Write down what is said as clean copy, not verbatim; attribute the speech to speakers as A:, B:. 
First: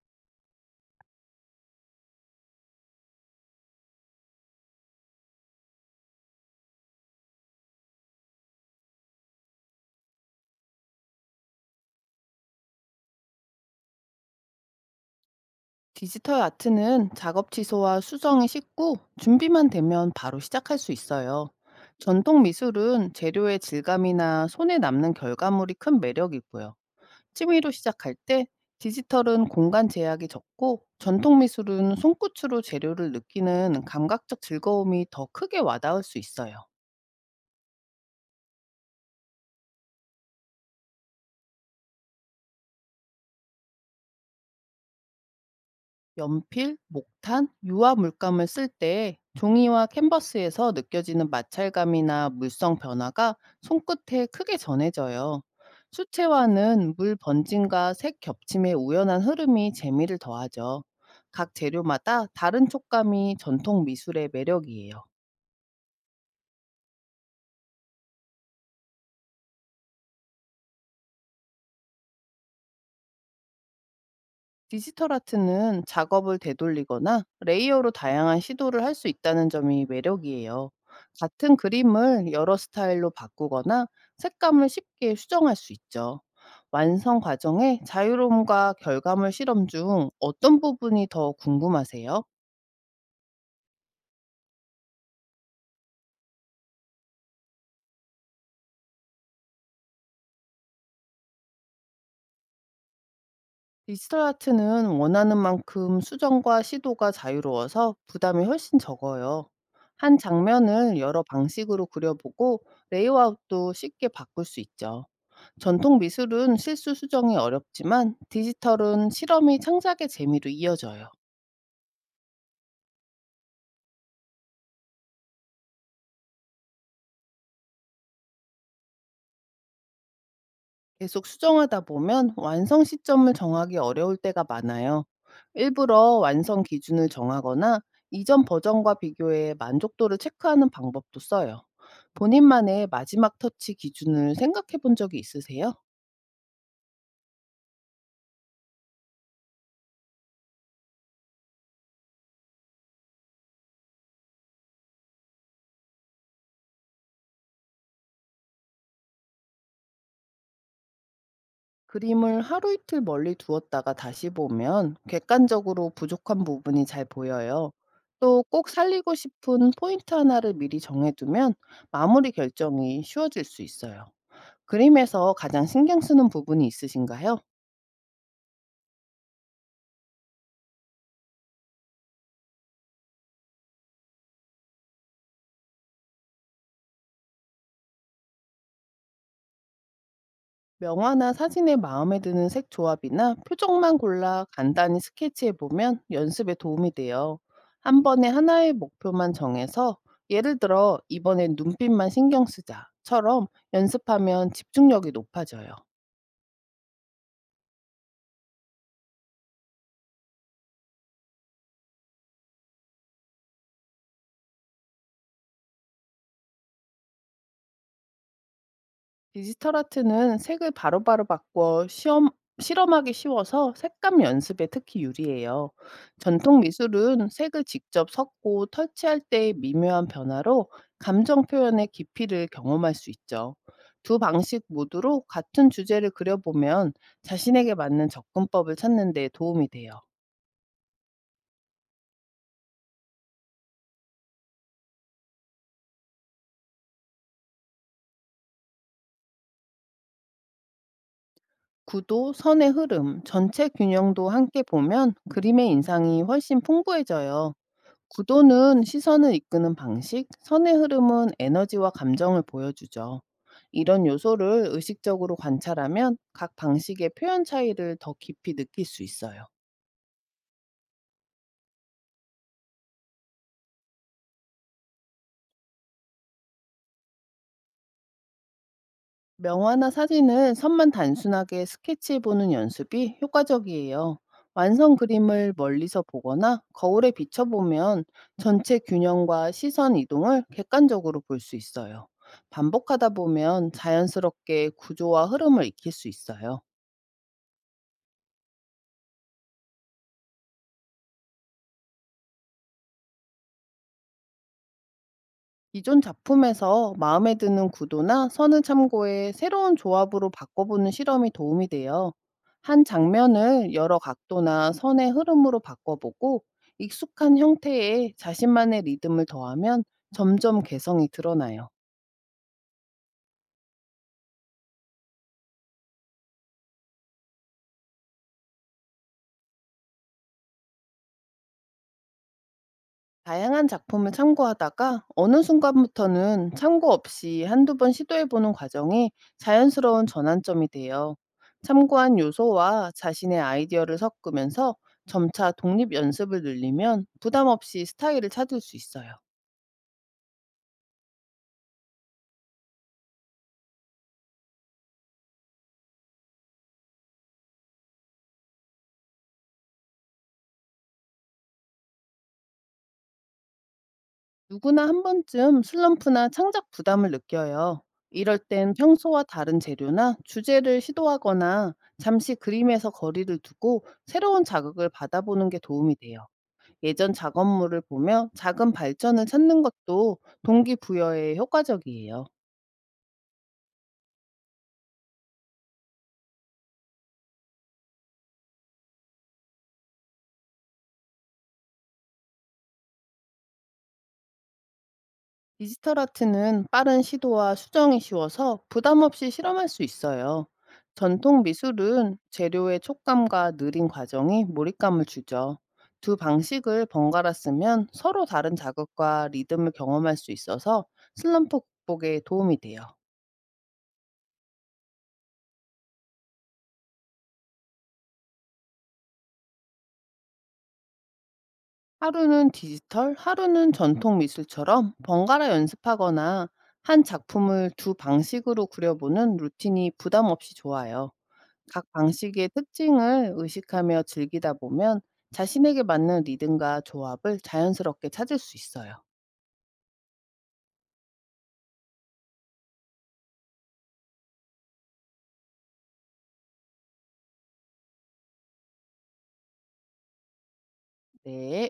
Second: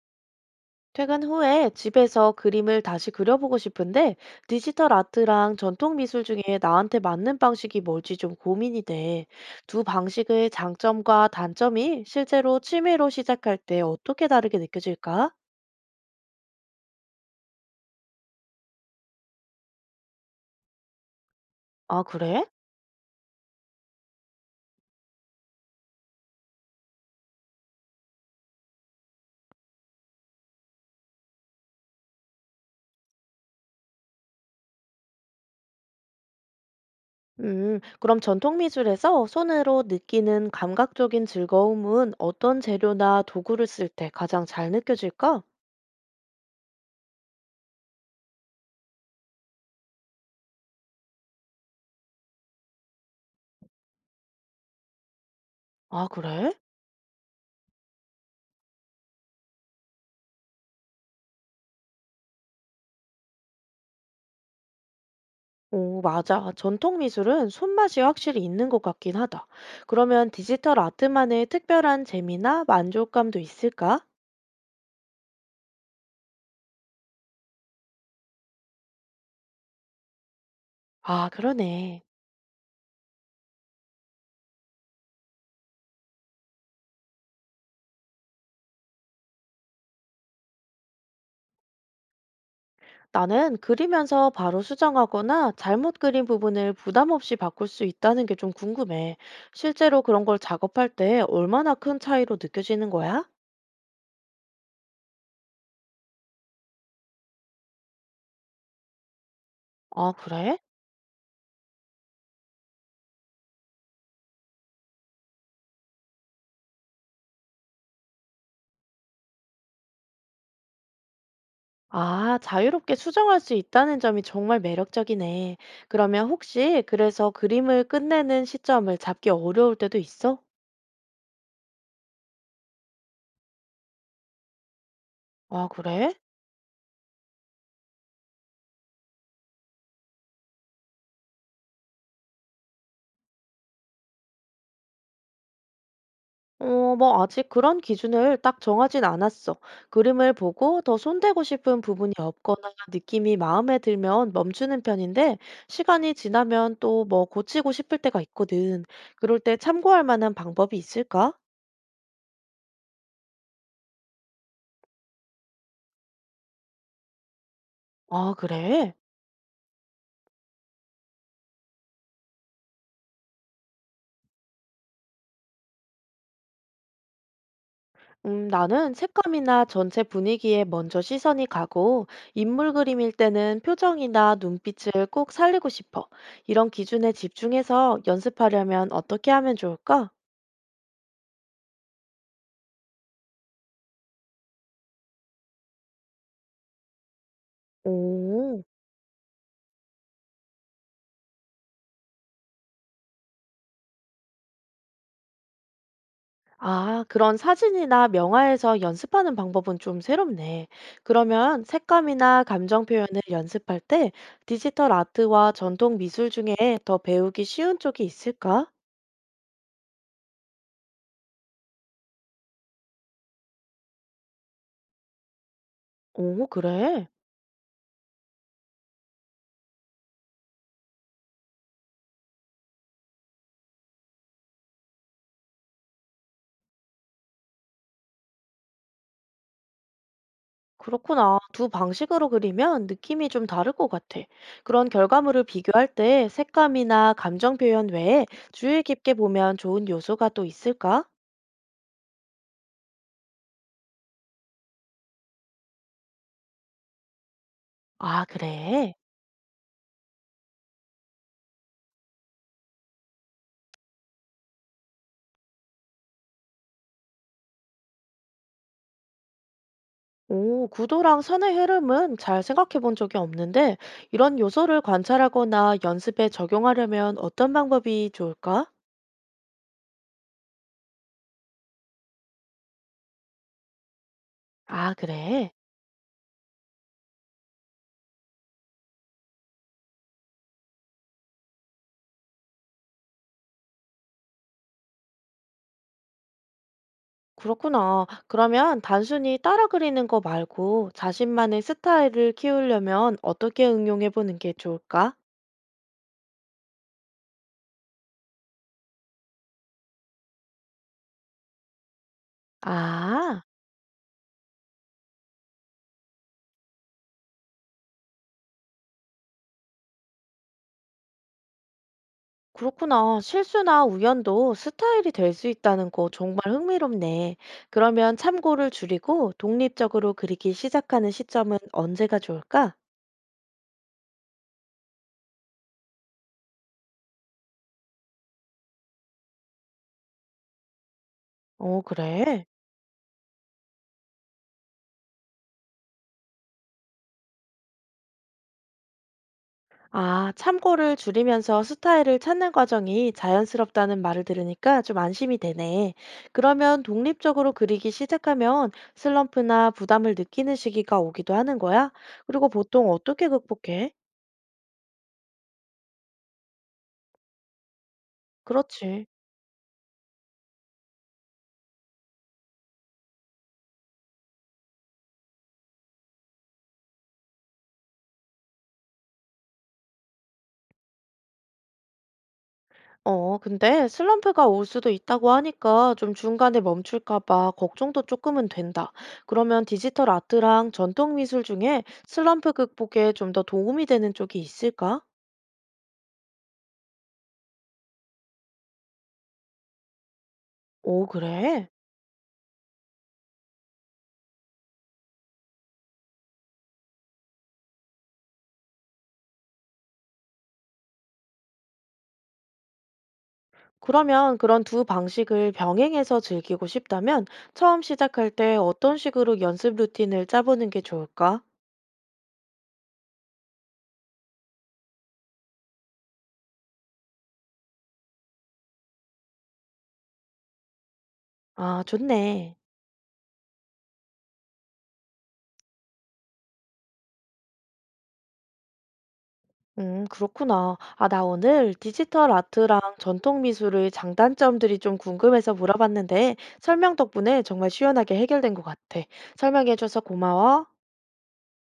A: 퇴근 후에 집에서 그림을 다시 그려보고 싶은데 디지털 아트랑 전통 미술 중에 나한테 맞는 방식이 뭘지 좀 고민이 돼. 두 방식의 장점과 단점이 실제로 취미로 시작할 때 어떻게 다르게 느껴질까?
B: 디지털 아트는 작업 취소와 수정이 쉽고 준비만 되면 바로 시작할 수 있어요.
A: 아,
B: 전통
A: 그래?
B: 미술은 재료의 질감이나 손에 남는 결과물이 큰 매력이고요. 취미로 시작할 때 디지털은 공간 제약이 적고 전통 미술은 손끝으로 재료를 느끼는 감각적 즐거움이 더 크게 와닿을 수 있어요.
A: 그럼 전통 미술에서 손으로 느끼는 감각적인 즐거움은 어떤 재료나 도구를 쓸 때 가장 잘 느껴질까?
B: 연필, 목탄, 유화 물감을 쓸 때 종이와 캔버스에서 느껴지는 마찰감이나 물성 변화가 손끝에 크게 전해져요.
A: 아, 그래?
B: 수채화는 물 번짐과 색 겹침의 우연한 흐름이 재미를 더하죠. 각 재료마다 다른 촉감이 전통 미술의 매력이에요.
A: 오, 맞아. 전통 미술은 손맛이 확실히 있는 것 같긴 하다. 그러면 디지털 아트만의 특별한 재미나 만족감도 있을까?
B: 디지털 아트는 작업을 되돌리거나 레이어로 다양한 시도를 할 수 있다는 점이 매력이에요.
A: 아,
B: 같은
A: 그러네.
B: 그림을 여러 스타일로 바꾸거나 색감을 쉽게 수정할 수 있죠. 완성 과정에 자유로움과 결과물 실험 중 어떤 부분이 더 궁금하세요?
A: 나는 그리면서 바로 수정하거나 잘못 그린 부분을 부담 없이 바꿀 수 있다는 게 좀 궁금해. 실제로 그런 걸 작업할 때 얼마나 큰 차이로 느껴지는 거야?
B: 디지털 아트는 원하는 만큼 수정과 시도가 자유로워서 부담이 훨씬 적어요.
A: 아,
B: 한
A: 그래?
B: 장면을 여러 방식으로 그려보고 레이아웃도 쉽게 바꿀 수 있죠. 전통 미술은 실수 수정이 어렵지만 디지털은 실험이 창작의 재미로 이어져요.
A: 아, 자유롭게 수정할 수 있다는 점이 정말 매력적이네. 그러면 혹시 그래서 그림을 끝내는 시점을 잡기 어려울 때도 있어?
B: 계속 수정하다 보면 완성 시점을 정하기 어려울 때가 많아요.
A: 아, 그래?
B: 일부러 완성 기준을 정하거나 이전 버전과 비교해 만족도를 체크하는 방법도 써요. 본인만의 마지막 터치 기준을 생각해 본 적이 있으세요?
A: 어, 뭐 아직 그런 기준을 딱 정하진 않았어. 그림을 보고 더 손대고 싶은 부분이 없거나 느낌이 마음에 들면 멈추는 편인데 시간이 지나면 또 뭐 고치고 싶을 때가 있거든. 그럴 때 참고할 만한 방법이 있을까?
B: 그림을 하루 이틀 멀리 두었다가 다시 보면 객관적으로 부족한 부분이 잘 보여요.
A: 아,
B: 또 꼭
A: 그래?
B: 살리고 싶은 포인트 하나를 미리 정해두면 마무리 결정이 쉬워질 수 있어요. 그림에서 가장 신경 쓰는 부분이 있으신가요?
A: 나는 색감이나 전체 분위기에 먼저 시선이 가고 인물 그림일 때는 표정이나 눈빛을 꼭 살리고 싶어. 이런 기준에 집중해서 연습하려면 어떻게 하면 좋을까?
B: 명화나 사진에 마음에 드는 색 조합이나 표정만 골라 간단히 스케치해 보면 연습에 도움이 돼요. 한 번에
A: 오.
B: 하나의 목표만 정해서 예를 들어 이번엔 눈빛만 신경 쓰자처럼 연습하면 집중력이 높아져요.
A: 아, 그런 사진이나 명화에서 연습하는 방법은 좀 새롭네. 그러면 색감이나 감정 표현을 연습할 때 디지털 아트와 전통 미술 중에 더 배우기 쉬운 쪽이 있을까?
B: 디지털 아트는 색을 바로바로 바꿔 시험, 실험하기 쉬워서 색감 연습에 특히 유리해요.
A: 오,
B: 전통
A: 그래.
B: 미술은 색을 직접 섞고 터치할 때의 미묘한 변화로 감정 표현의 깊이를 경험할 수 있죠. 두 방식 모두로 같은 주제를 그려보면 자신에게 맞는 접근법을 찾는 데 도움이 돼요.
A: 그렇구나. 두 방식으로 그리면 느낌이 좀 다를 것 같아. 그런 결과물을 비교할 때 색감이나 감정 표현 외에 주의 깊게 보면 좋은 요소가 또 있을까?
B: 구도, 선의 흐름, 전체 균형도 함께 보면 그림의 인상이 훨씬 풍부해져요.
A: 아,
B: 구도는
A: 그래.
B: 시선을 이끄는 방식, 선의 흐름은 에너지와 감정을 보여주죠. 이런 요소를 의식적으로 관찰하면 각 방식의 표현 차이를 더 깊이 느낄 수 있어요.
A: 오, 구도랑 산의 흐름은 잘 생각해 본 적이 없는데, 이런 요소를 관찰하거나 연습에 적용하려면 어떤 방법이 좋을까?
B: 명화나 사진을 선만 단순하게 스케치해 보는 연습이 효과적이에요.
A: 아,
B: 완성
A: 그래.
B: 그림을 멀리서 보거나 거울에 비춰보면 전체 균형과 시선 이동을 객관적으로 볼 수 있어요. 반복하다 보면 자연스럽게 구조와 흐름을 익힐 수 있어요.
A: 그렇구나. 그러면 단순히 따라 그리는 거 말고 자신만의 스타일을 키우려면 어떻게 응용해 보는 게 좋을까?
B: 기존 작품에서 마음에 드는 구도나 선을 참고해 새로운 조합으로 바꿔보는 실험이 도움이 돼요. 한
A: 아,
B: 장면을 여러 각도나 선의 흐름으로 바꿔보고 익숙한 형태에 자신만의 리듬을 더하면 점점 개성이 드러나요.
A: 그렇구나. 실수나 우연도 스타일이 될 수 있다는 거 정말 흥미롭네. 그러면 참고를 줄이고 독립적으로 그리기 시작하는 시점은 언제가 좋을까?
B: 다양한 작품을 참고하다가 어느 순간부터는 참고 없이 한두 번 시도해보는 과정이 자연스러운 전환점이 돼요.
A: 어,
B: 참고한
A: 그래?
B: 요소와 자신의 아이디어를 섞으면서 점차 독립 연습을 늘리면 부담 없이 스타일을 찾을 수 있어요.
A: 아, 참고를 줄이면서 스타일을 찾는 과정이 자연스럽다는 말을 들으니까 좀 안심이 되네. 그러면 독립적으로 그리기 시작하면 슬럼프나 부담을 느끼는 시기가 오기도 하는 거야? 그리고 보통 어떻게 극복해?
B: 누구나 한 번쯤 슬럼프나 창작 부담을 느껴요. 이럴 땐
A: 그렇지.
B: 평소와 다른 재료나 주제를 시도하거나 잠시 그림에서 거리를 두고 새로운 자극을 받아보는 게 도움이 돼요. 예전 작업물을 보며 작은 발전을 찾는 것도 동기부여에 효과적이에요.
A: 어, 근데 슬럼프가 올 수도 있다고 하니까 좀 중간에 멈출까 봐 걱정도 조금은 된다. 그러면 디지털 아트랑 전통 미술 중에 슬럼프 극복에 좀 더 도움이 되는 쪽이 있을까?
B: 디지털 아트는 빠른 시도와 수정이 쉬워서 부담 없이 실험할 수 있어요.
A: 오,
B: 전통
A: 그래?
B: 미술은 재료의 촉감과 느린 과정이 몰입감을 주죠. 두 방식을 번갈아 쓰면 서로 다른 자극과 리듬을 경험할 수 있어서 슬럼프 극복에 도움이 돼요.
A: 그러면 그런 두 방식을 병행해서 즐기고 싶다면 처음 시작할 때 어떤 식으로 연습 루틴을 짜보는 게 좋을까?
B: 하루는 디지털, 하루는 전통 미술처럼 번갈아 연습하거나 한 작품을 두 방식으로 그려보는 루틴이 부담 없이 좋아요.
A: 아,
B: 각 방식의
A: 좋네.
B: 특징을 의식하며 즐기다 보면 자신에게 맞는 리듬과 조합을 자연스럽게 찾을 수 있어요.
A: 그렇구나. 아, 나 오늘 디지털 아트랑 전통 미술의 장단점들이 좀 궁금해서 물어봤는데 설명 덕분에 정말 시원하게 해결된 것 같아. 설명해줘서 고마워.
B: 네.